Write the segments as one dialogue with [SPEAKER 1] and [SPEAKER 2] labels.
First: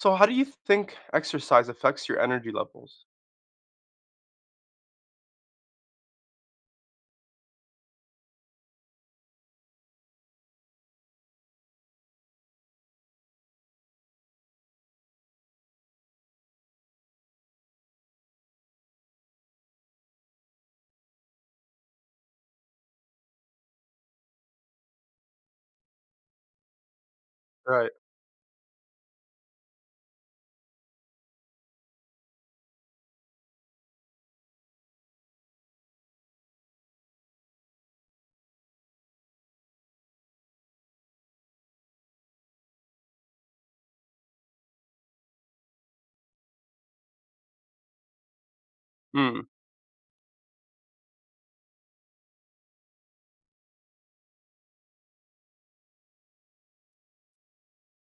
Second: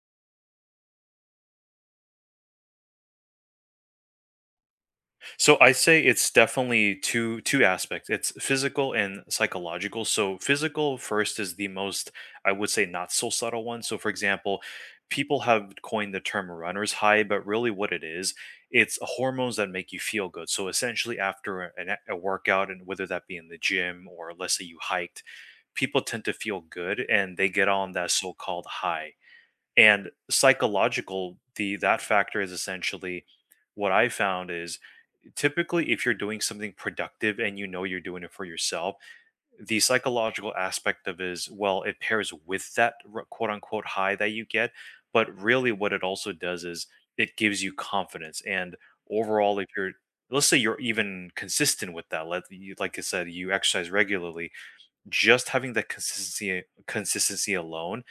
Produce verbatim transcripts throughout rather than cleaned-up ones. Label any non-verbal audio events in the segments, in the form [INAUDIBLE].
[SPEAKER 1] So, how do you think exercise affects your energy levels?
[SPEAKER 2] So I say it's definitely two two aspects. It's physical and psychological. So physical first is the most, I would say, not so subtle one. So for example, people have coined the term runner's high, but really what it is, it's hormones that make you feel good. So essentially after an, a a workout, and whether that be in the gym or let's say you hiked, people tend to feel good and they get on
[SPEAKER 1] Right.
[SPEAKER 2] that so-called high. And psychological, the that factor is essentially what I found is, typically if you're doing something productive and you know you're doing it for yourself, the psychological aspect of is, well, it pairs with that r- quote unquote high that you get, but really what it also does is it gives you confidence. And
[SPEAKER 1] Mm.
[SPEAKER 2] overall if you're, let's say you're even consistent with that, let, you, like I said, you exercise regularly, just having that consistency consistency alone,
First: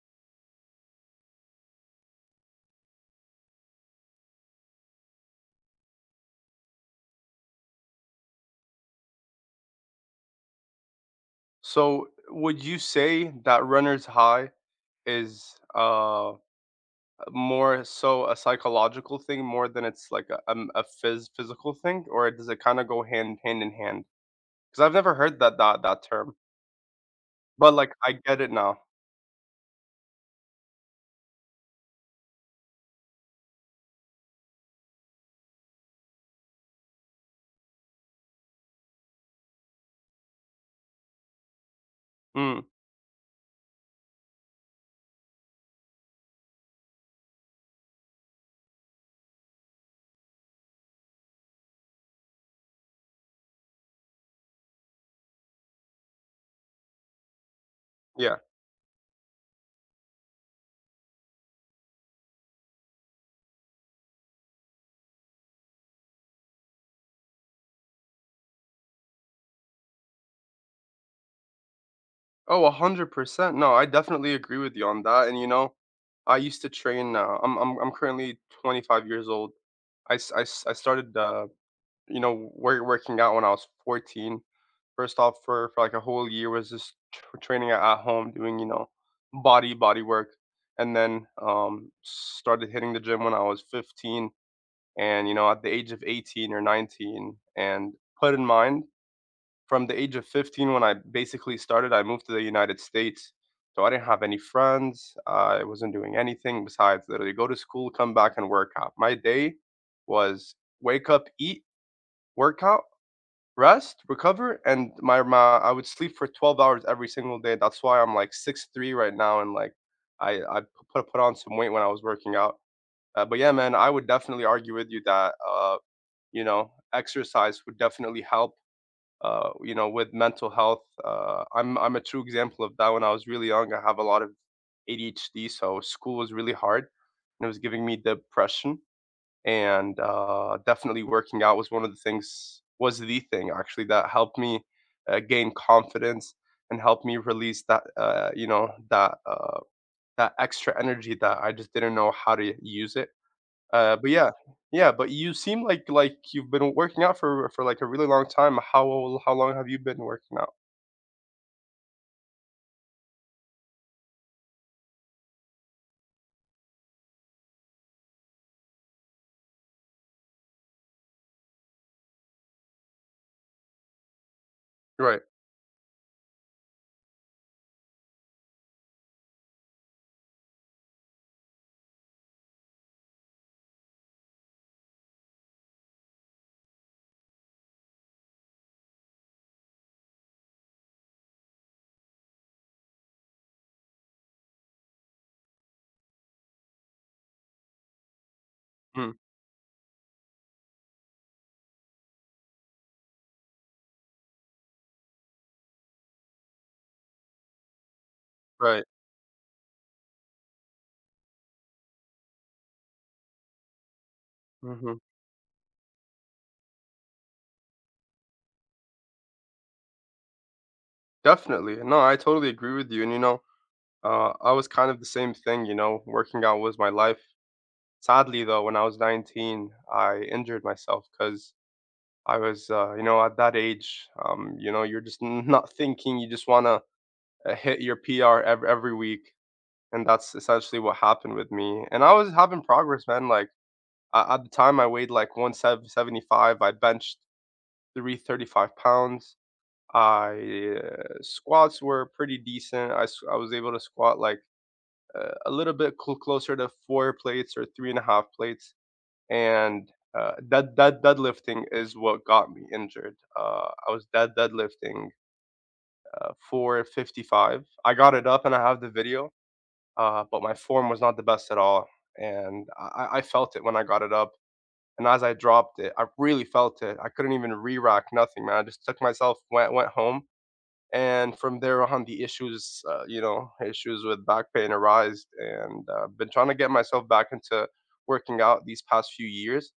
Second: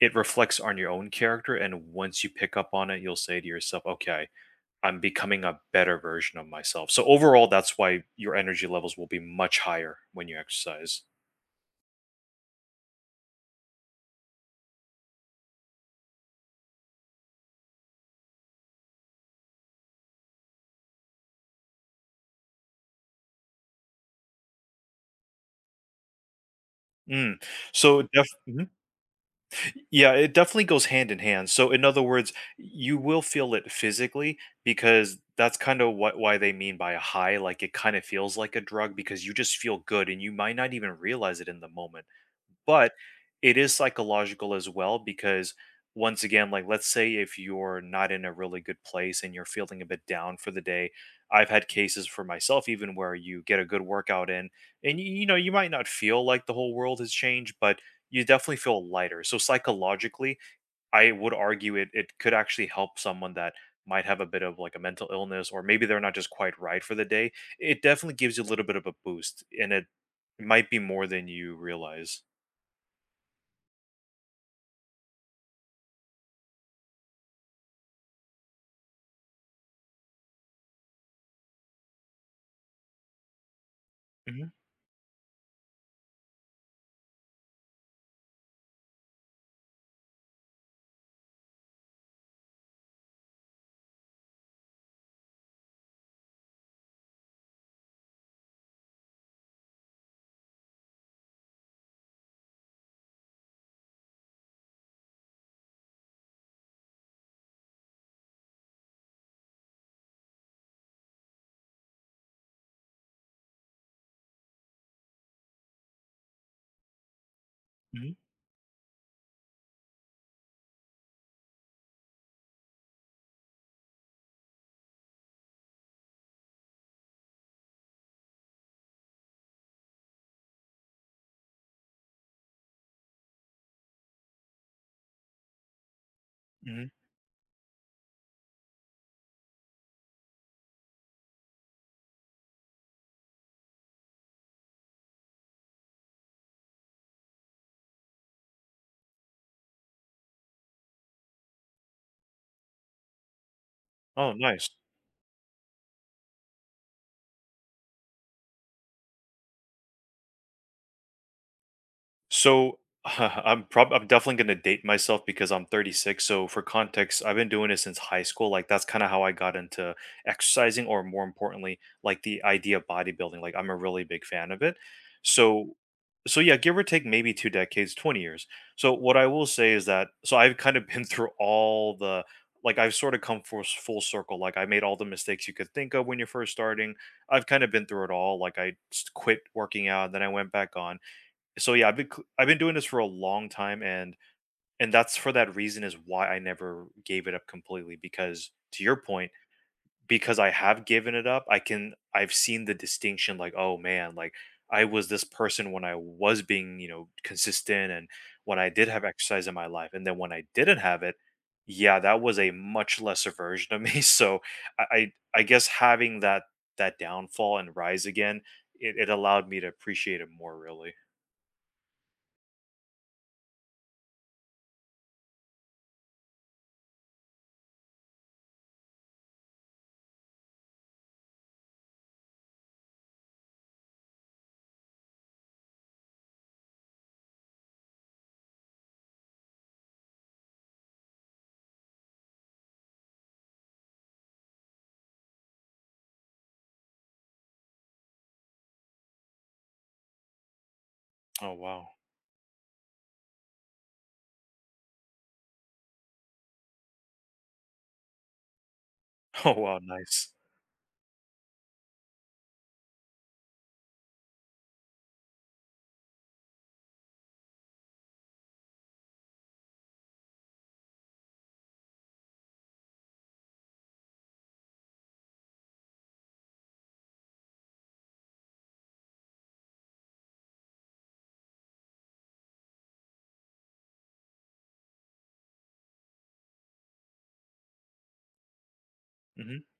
[SPEAKER 2] it reflects on your own character. And once you pick up on it, you'll say to yourself, okay, I'm becoming a better version of myself. So overall, that's why your energy levels will be much higher when you exercise.
[SPEAKER 1] So, would you say that runner's high is uh more so a psychological thing more than it's like a um, a phys physical thing, or does it kind of go hand hand in hand? Because I've never heard that that that term,
[SPEAKER 2] Mm.
[SPEAKER 1] but like
[SPEAKER 2] So
[SPEAKER 1] I
[SPEAKER 2] def-
[SPEAKER 1] get it
[SPEAKER 2] mhm.
[SPEAKER 1] now.
[SPEAKER 2] Yeah, it definitely goes hand in hand. So, in other words, you will feel it physically because that's kind of what why they mean by a high. Like, it kind of feels like a drug because you just feel good and you might not even realize it in the moment.
[SPEAKER 1] Mm,
[SPEAKER 2] But it is psychological as well because, once again, like, let's say if you're not in a really good place and you're feeling a bit down for the day, I've had cases for myself even where you get a good workout in and you, you know you might not feel like the whole world has changed, but you
[SPEAKER 1] yeah.
[SPEAKER 2] definitely feel lighter. So psychologically, I would argue it it could actually help someone that might have a bit of, like, a mental illness, or maybe they're not just quite right for the day. It definitely gives you a little bit of a boost and it might be more than you realize.
[SPEAKER 1] Oh, a hundred percent. No, I definitely agree with you on that. And you know, I used to train. Uh, I'm I'm I'm currently twenty-five years old. I s- I s- I started. Uh, you know, wor- working out when I was fourteen.
[SPEAKER 2] Hmm.
[SPEAKER 1] First off, for, for like a whole year was just tr- training at at home, doing you know, body body work, and then um, started hitting the gym when I was fifteen, and you know, at the age of eighteen or nineteen. And put in mind, from the age of fifteen when I basically started, I moved to the United States, so I didn't have any friends. I wasn't doing anything besides literally go to school, come back, and work out. My day was wake up, eat, workout, rest, recover, and my my I would sleep for twelve hours every single day. That's why
[SPEAKER 2] Hmm.
[SPEAKER 1] I'm like six three right now and like I I p- put put on some weight when I was working out. Uh, but yeah, man, I would definitely argue with you that uh, you know, exercise would definitely help uh, you know, with mental health. Uh, I'm I'm a true example of that. When I was really young, I have a lot of A D H D, so school was really hard
[SPEAKER 2] Hmm.
[SPEAKER 1] and it was giving me depression and uh, definitely working out was one of the things was the thing actually that helped me uh, gain confidence and helped me release that uh, you know that uh, that extra energy that I just didn't know how to use it. Uh, but yeah,
[SPEAKER 2] Oh, nice.
[SPEAKER 1] yeah. But you seem like like you've been working out for for like a really long time. How how long have you been working out?
[SPEAKER 2] So [LAUGHS] I'm prob I'm definitely going to date myself because I'm thirty-six. So for context, I've been doing it since high school. Like, that's kind of how I got into exercising, or more importantly, like, the idea of bodybuilding. Like, I'm a really big fan of it.
[SPEAKER 1] Right.
[SPEAKER 2] So so yeah, give or take maybe two decades, twenty years. So what I will say is that, so I've kind of [LAUGHS] been through all the like, I've sort of come full, full circle. Like, I made all the mistakes you could think of when you're first starting. I've kind of been through it all. Like, I s- quit working out, then I went back on. So yeah, I've been cl- I've been doing this for a long time, and and that's for that reason is why I never gave it up completely. Because to your
[SPEAKER 1] Mm,
[SPEAKER 2] point, because I have given it up, I can I've seen the distinction. Like, oh man, like, I was this person when I was being, you know, consistent, and when I
[SPEAKER 1] right.
[SPEAKER 2] did have exercise in my life, and then when I didn't have it, yeah, that was a much lesser version of me. [LAUGHS] So I
[SPEAKER 1] Hmm.
[SPEAKER 2] I, I guess having that that downfall and rise again, it, it allowed me to appreciate it more. Really.
[SPEAKER 1] Definitely. No, I totally agree with you. And you know, uh, I was kind of the same thing. You know, working out was my life. Sadly, though, when I was nineteen, I injured myself because I was, uh, you know, at that age, um, you know, you're just [LAUGHS] n- not thinking. You just want to uh, hit your P R every, every week. And that's essentially what happened with me. And I was having progress, man. Like I, at the time, I weighed like one hundred seventy-five. I benched three hundred thirty-five pounds. I uh,
[SPEAKER 2] Oh
[SPEAKER 1] squats
[SPEAKER 2] wow.
[SPEAKER 1] were pretty decent. I, s- I was able to squat like uh, a little bit cl- closer to four plates or three and a half plates,
[SPEAKER 2] [LAUGHS] Oh, wow,
[SPEAKER 1] and
[SPEAKER 2] nice.
[SPEAKER 1] uh, that that deadlifting is what got me injured. Uh, I was dead deadlifting uh, four fifty-five. I got it up and I have the video, uh, but my form was not the best at all, and I, I felt it when I got it up. And as I dropped it, I really felt it. I couldn't even re-rack nothing, man. I just took myself, went went home, and from there on, the issues, uh, you know, issues with back pain arised, and uh, been trying to get myself back into working out these past few
[SPEAKER 2] Mhm,
[SPEAKER 1] years.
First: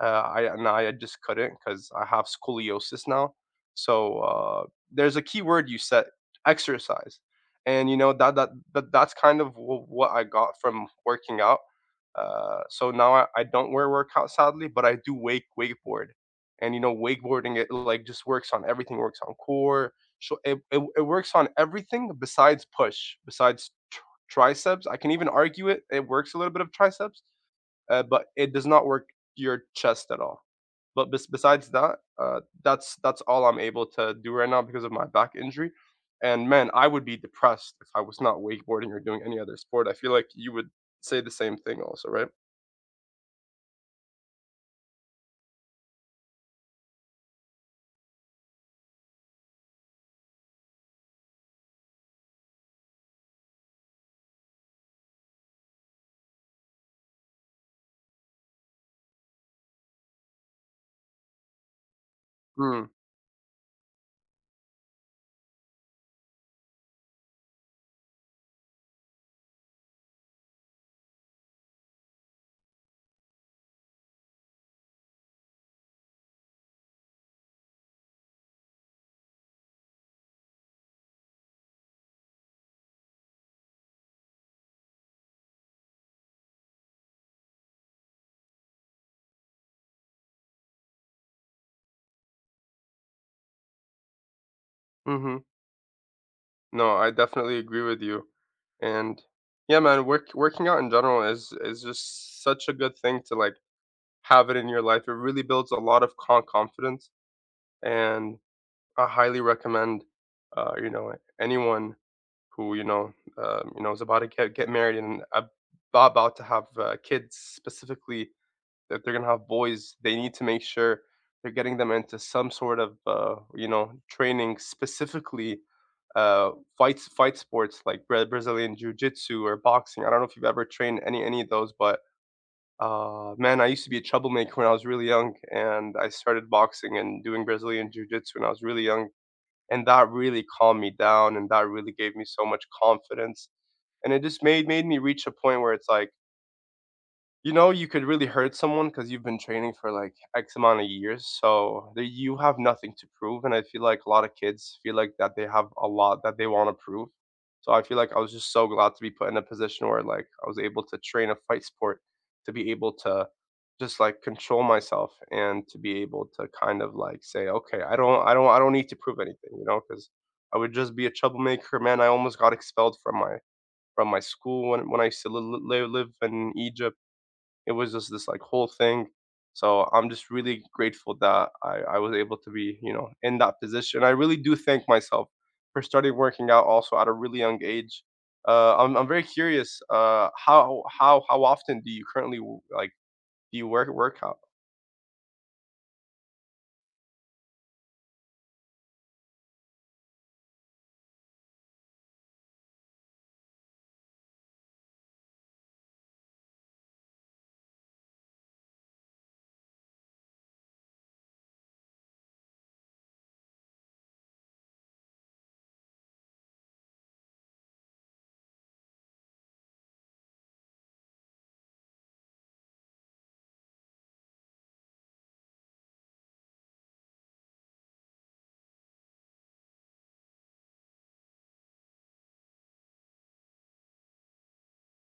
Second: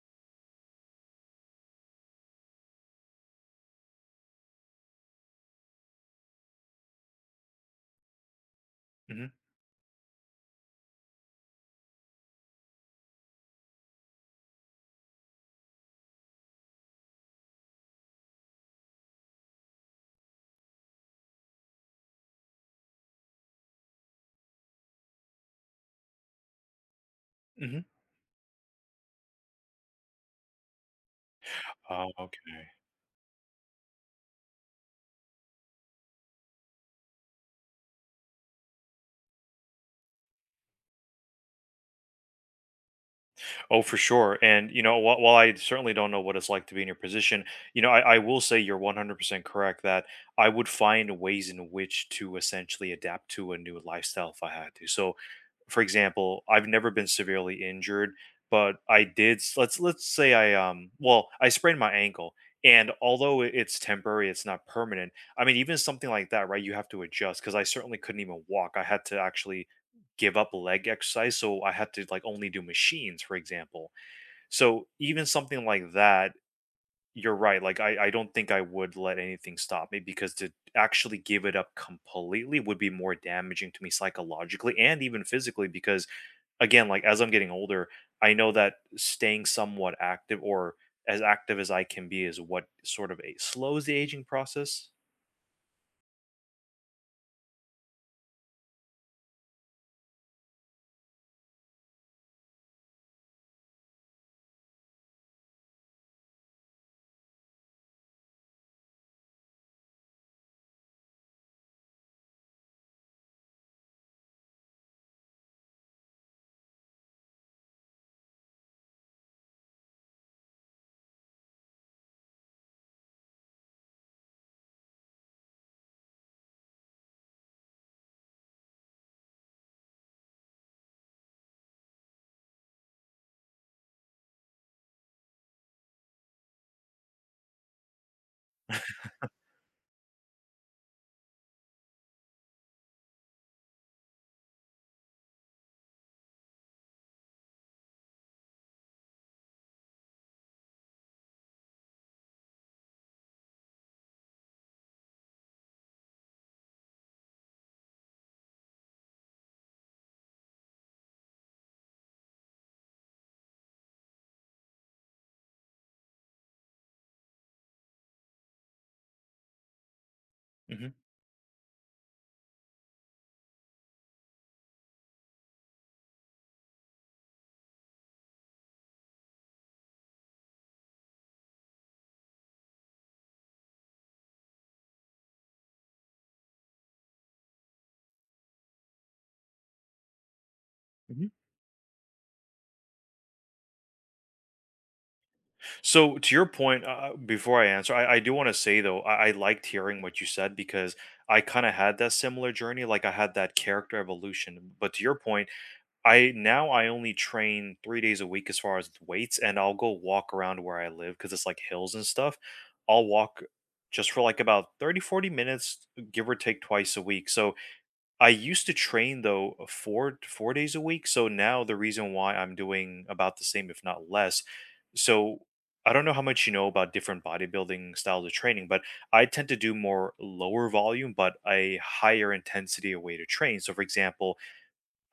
[SPEAKER 1] uh, I and I just couldn't because I have scoliosis now. So uh, there's a key word you said, exercise, and you know that that, that that's
[SPEAKER 2] mhm,
[SPEAKER 1] kind of wh- what I got from working out. Uh, so now, I, I don't wear workout sadly, but I do wake wakeboard, and you know wakeboarding, it like just works on everything. Works on core. So it, it it works on everything besides push, besides tr- triceps. I can even argue it. It works a little bit of triceps
[SPEAKER 2] mhm.
[SPEAKER 1] uh, but it does not work your chest at all. But bes- besides that,
[SPEAKER 2] Oh,
[SPEAKER 1] uh,
[SPEAKER 2] okay.
[SPEAKER 1] that's that's all I'm able to do right now because of my back injury. And man, I would be depressed if I was not wakeboarding or doing any other sport. I feel like you would say the same thing also, right?
[SPEAKER 2] Oh, for sure, and, you know, while while I certainly don't know what it's like to be in your position, you know, I I will say you're one hundred percent correct that I would find ways in which to essentially adapt to a new lifestyle if I had to. So, for example, I've never been severely injured, but I did s- let's let's say I, um well, I sprained my ankle,
[SPEAKER 1] Mm,
[SPEAKER 2] and although it- it's temporary, it's not permanent. I mean, even something like that, right? You have to adjust because I certainly couldn't even walk. I had to actually give up leg exercise, so I had to, like, only do machines, for example. So even something like that, you're right. Like, I, I don't think I would let anything stop me because to actually give it up completely would be more damaging to me psychologically and even physically because, again, like, as I'm getting older, I know that staying somewhat active, or as active as I can be, is what sort of, a, slows the aging process.
[SPEAKER 1] mm-hmm. No, I definitely agree with you. And yeah, man, work, working out in general is is just such a good thing to like have it in your life. It really builds a lot of con- confidence, and I highly recommend, uh, you know, anyone who you know, um, you know, is about to get get married and ab- about to have uh, kids, specifically that they're gonna have boys, they need to make sure they're getting them into some sort of, uh, you know, training specifically uh, fights fight sports like Bra- Brazilian jiu-jitsu or boxing. I don't know if you've ever trained any any of those, but uh, man, I used to be a troublemaker when I was really young, and I started boxing and doing Brazilian jiu-jitsu when I was really young, and that really calmed me down and that really gave me so much confidence, and it just made made me reach a point where it's like you know, you could really hurt someone because you've been training for like X amount of years. So there, you have nothing to prove. And I feel like a lot of kids feel like that they have a lot that they want to prove. So I feel like I was just so glad to be put in a position where like I was able to train a fight sport to be able to just like control myself and to be able to kind of like say, okay, I don't, I don't, I don't need to prove anything, you know, because I would
[SPEAKER 2] Hmm.
[SPEAKER 1] just be a troublemaker. Man, I almost got expelled from my from my school when when I used to li- li- live in Egypt. It was just this, like, whole thing. So I'm just really grateful that I I was able to be, you know, in that position. I really do thank myself for starting working out also at a really young age. Uh, I'm I'm very curious, uh, how how
[SPEAKER 2] Hmm.
[SPEAKER 1] how often do you currently, w like, do you work work out?
[SPEAKER 2] So, to your point, uh, before I answer, I, I do want to say though, I, I liked hearing what you said because I kind of had that similar journey. Like, I had that character evolution. But to your point, I now I only train three days a week as far as weights, and I'll go walk around where I live because it's, like, hills and stuff. I'll walk just for, like, about thirty forty minutes, give or take twice a week. So, I used to train, though, four four days a week, so now the reason why I'm doing about the same, if not less. So, I don't know how much you know about different bodybuilding styles of training, but I tend to do more lower volume, but a higher intensity of way to train. So, for example,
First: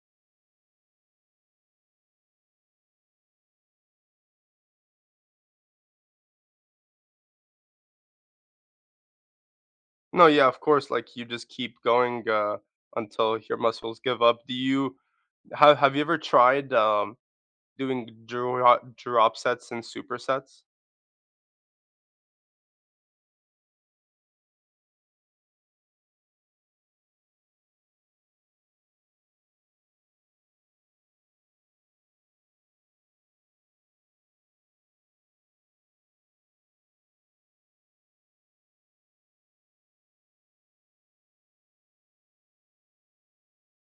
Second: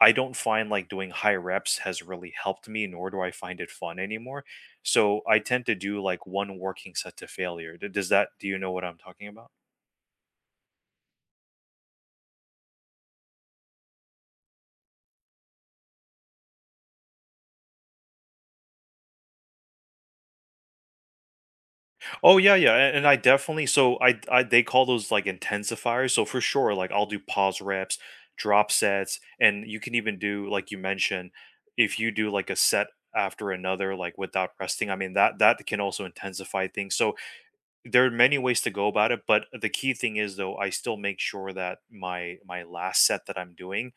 [SPEAKER 2] I don't find, like, doing high reps has really helped me, nor do I find it fun anymore. So I tend to do, like, one working set to failure. D- Does that, do you know what I'm talking about?
[SPEAKER 1] No, yeah, of course, like, you just keep going, uh, until your muscles give up. Do you have have you ever tried, um, doing drop drop sets and supersets?
[SPEAKER 2] Oh yeah, yeah, a- and I definitely, so I I they call those like intensifiers. So for sure, like, I'll do pause reps, drop sets, and you can even do, like you mentioned, if you do like a set after another, like without resting. I mean that that can also intensify things. So there are many ways to go about it, but the key thing is, though, I still make sure that my my last set that I'm doing,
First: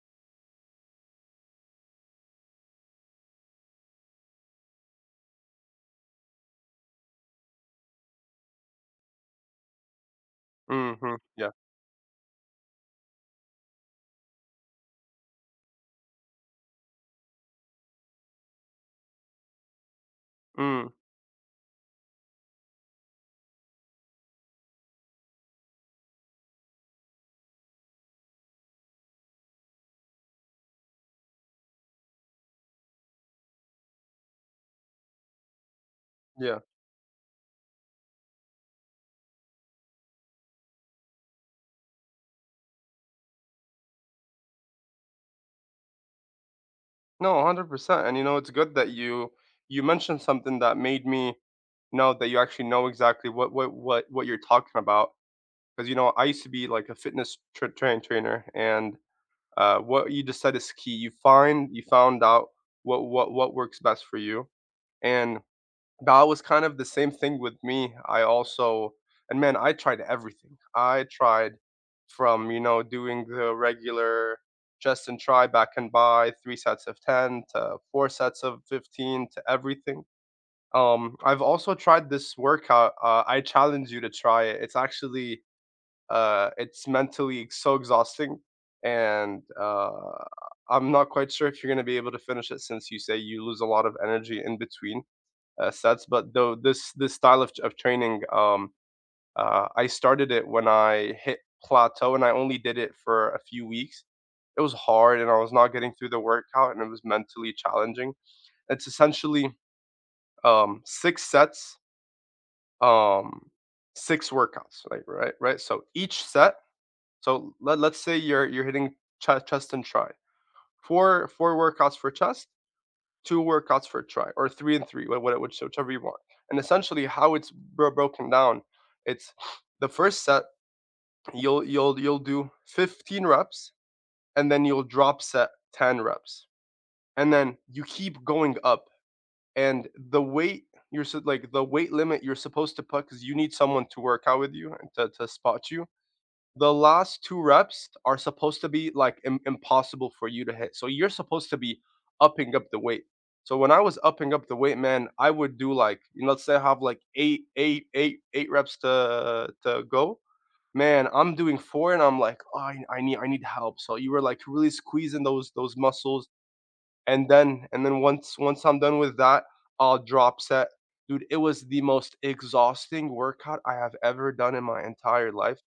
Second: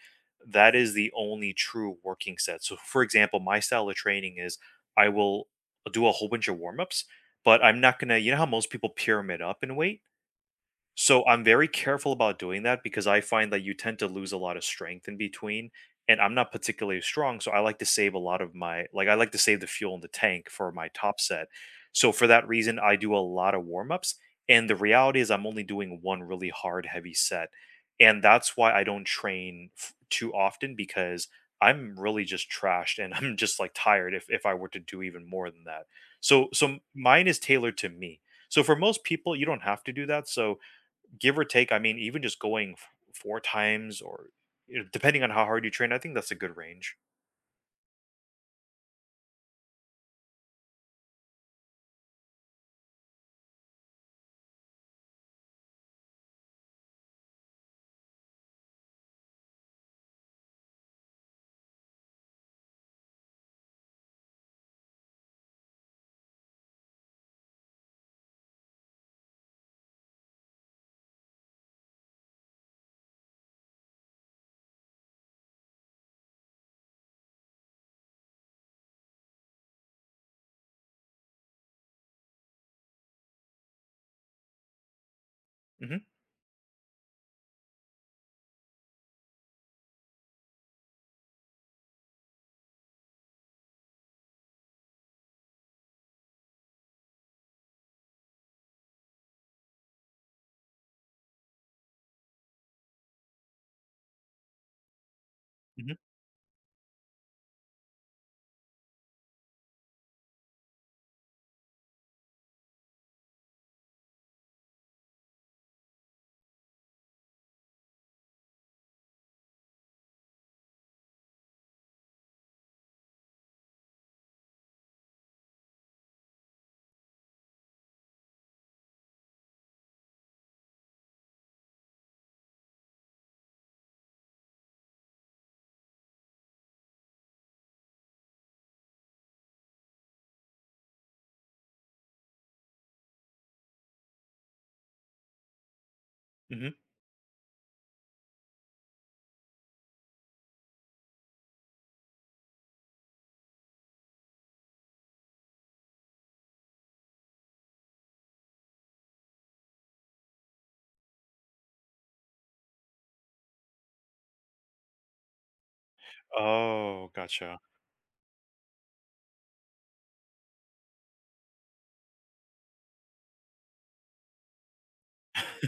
[SPEAKER 2] that is the only true working set. So for example, my style of training is, I will do a whole bunch of warm-ups, but I'm not gonna, you know how most people pyramid up in weight,
[SPEAKER 1] Mhm,
[SPEAKER 2] so I'm
[SPEAKER 1] yeah.
[SPEAKER 2] very careful about doing that because I find that you tend to lose a lot of strength in between. And I'm not particularly strong, so I like to save a lot of my, like, I like to save the fuel in the tank for my
[SPEAKER 1] Mm,
[SPEAKER 2] top set. So for that reason, I do a lot of warm-ups. And the reality is I'm only doing one really hard heavy set. And that's why I don't train f- too often because I'm really just trashed and [LAUGHS] I'm just, like, tired if if I were to do even more than that. So
[SPEAKER 1] yeah.
[SPEAKER 2] so mine is tailored to me. So for most people, you don't have to do that. So give or take, I mean, even just going f- four times or, you know, depending on how hard you train, I think that's a good range.
[SPEAKER 1] No, one hundred percent. And you know, it's good that you you mentioned something that made me know that you actually know exactly what what what what you're talking about. Because you know, I used to be like a fitness tra- train trainer, and uh, what you just said is key. You find you found out what what what works best for you, and that was kind of the same thing with me. I also, and man, I tried everything. I tried from, you know, doing the regular chest and try, back and buy, three sets of ten to four sets of fifteen to everything. Um, I've also tried this workout. Uh, I challenge you to try it. It's actually
[SPEAKER 2] Hmm.
[SPEAKER 1] uh, it's mentally so exhausting, and uh, I'm not quite sure if you're gonna be able to finish it since you say you lose a lot of energy in between uh, sets. But though this this style of of training, um, uh, I started it when I hit plateau, and I only did it for a few weeks. It was hard, and I was not getting
[SPEAKER 2] Hmm.
[SPEAKER 1] through the workout, and it was mentally challenging. It's essentially um, six sets, um, six workouts, right? Right? Right? So each set. So let, let's say you're you're hitting ch- chest and try, four four workouts for chest, two workouts for a try, or three and three, what, what, which, whichever you want. And essentially, how it's bro- broken down, it's the first set you'll you'll you'll do fifteen reps, and then you'll drop set ten reps, and then you keep going up. And the weight you're su- like the weight limit you're supposed to put, because you need someone to work out with you and to, to spot you,
[SPEAKER 2] Hmm.
[SPEAKER 1] the last two reps are supposed to be, like, im impossible for you to hit, so you're supposed to be upping up the weight. So when I was upping up the weight, man, I would do, like, you know, let's say I have, like, eight, eight, eight, eight reps to to go. Man, I'm doing four and I'm like, "Oh, I I need I need help." So you were, like, really squeezing those those muscles,
[SPEAKER 2] Oh,
[SPEAKER 1] and
[SPEAKER 2] gotcha.
[SPEAKER 1] then and then once once I'm done with that, I'll drop set. Dude, it was the most exhausting workout I have ever done in my entire life.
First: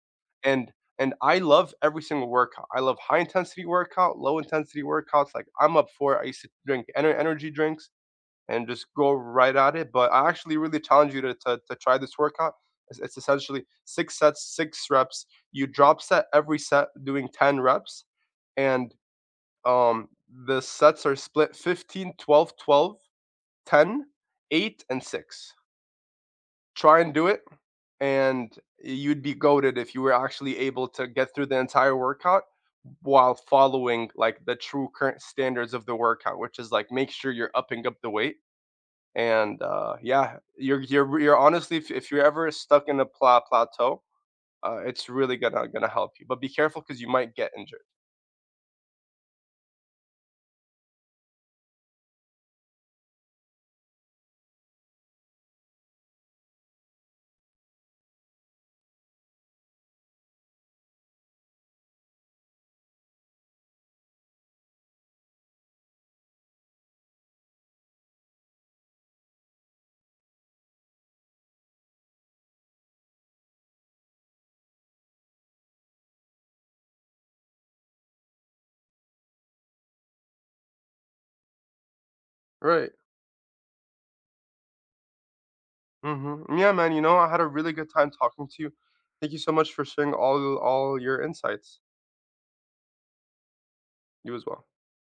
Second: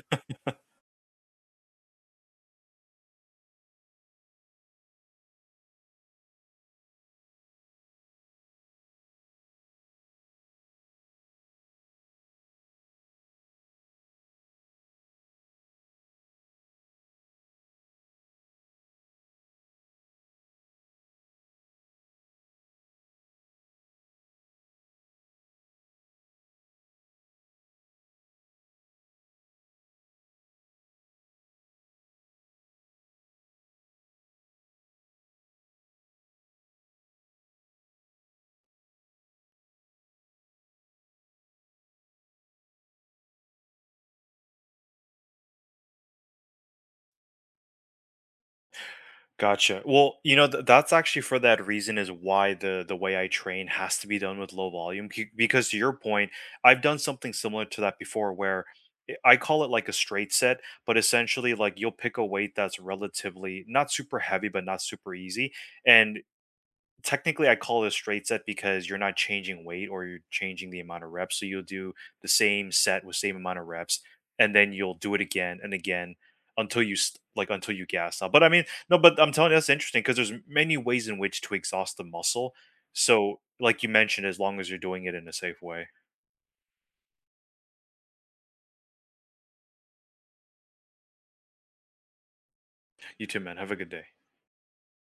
[SPEAKER 1] And and I love every single workout. I love high intensity workout, low intensity workouts. Like I'm up for it. I used to drink ener- energy drinks and just go right at it. But I actually really challenge you to, to, to try this workout. It's, it's essentially six sets, six reps. You drop set every set doing ten reps. And um, the sets are split fifteen, twelve, twelve, ten, eight, and six. Try and do it, and you'd be goaded if you were actually able to get through the entire workout while following like the true current standards of the workout, which is like make sure you're upping up the weight. And uh, yeah, you're you're you're honestly, if, if you're ever stuck in a pla- plateau, uh, it's really gonna gonna help you. But be careful because you might get injured.
[SPEAKER 2] Gotcha. Well, you know, th- that's actually for that reason is why the the way I train has to be done with low volume c- because to your point, I've done something similar to that before where i I call it, like, a straight set, but essentially, like, you'll pick a weight that's relatively not super heavy but not super easy, and technically I call it a straight set because you're not changing weight or you're changing the amount of reps. So you'll do the same set with same amount of reps, and then you'll do it again and again until you st- like, until you gas out. But I mean, no, but I'm telling you, that's interesting because there's many ways in which to exhaust the muscle.
[SPEAKER 1] Right.
[SPEAKER 2] So like you mentioned, as long as you're doing it in a safe way.
[SPEAKER 1] Mhm. Yeah, man, you know, I had a really good time talking to you. Thank you so much for sharing all all your insights.
[SPEAKER 2] You too, man. Have a good day.
[SPEAKER 1] You as well.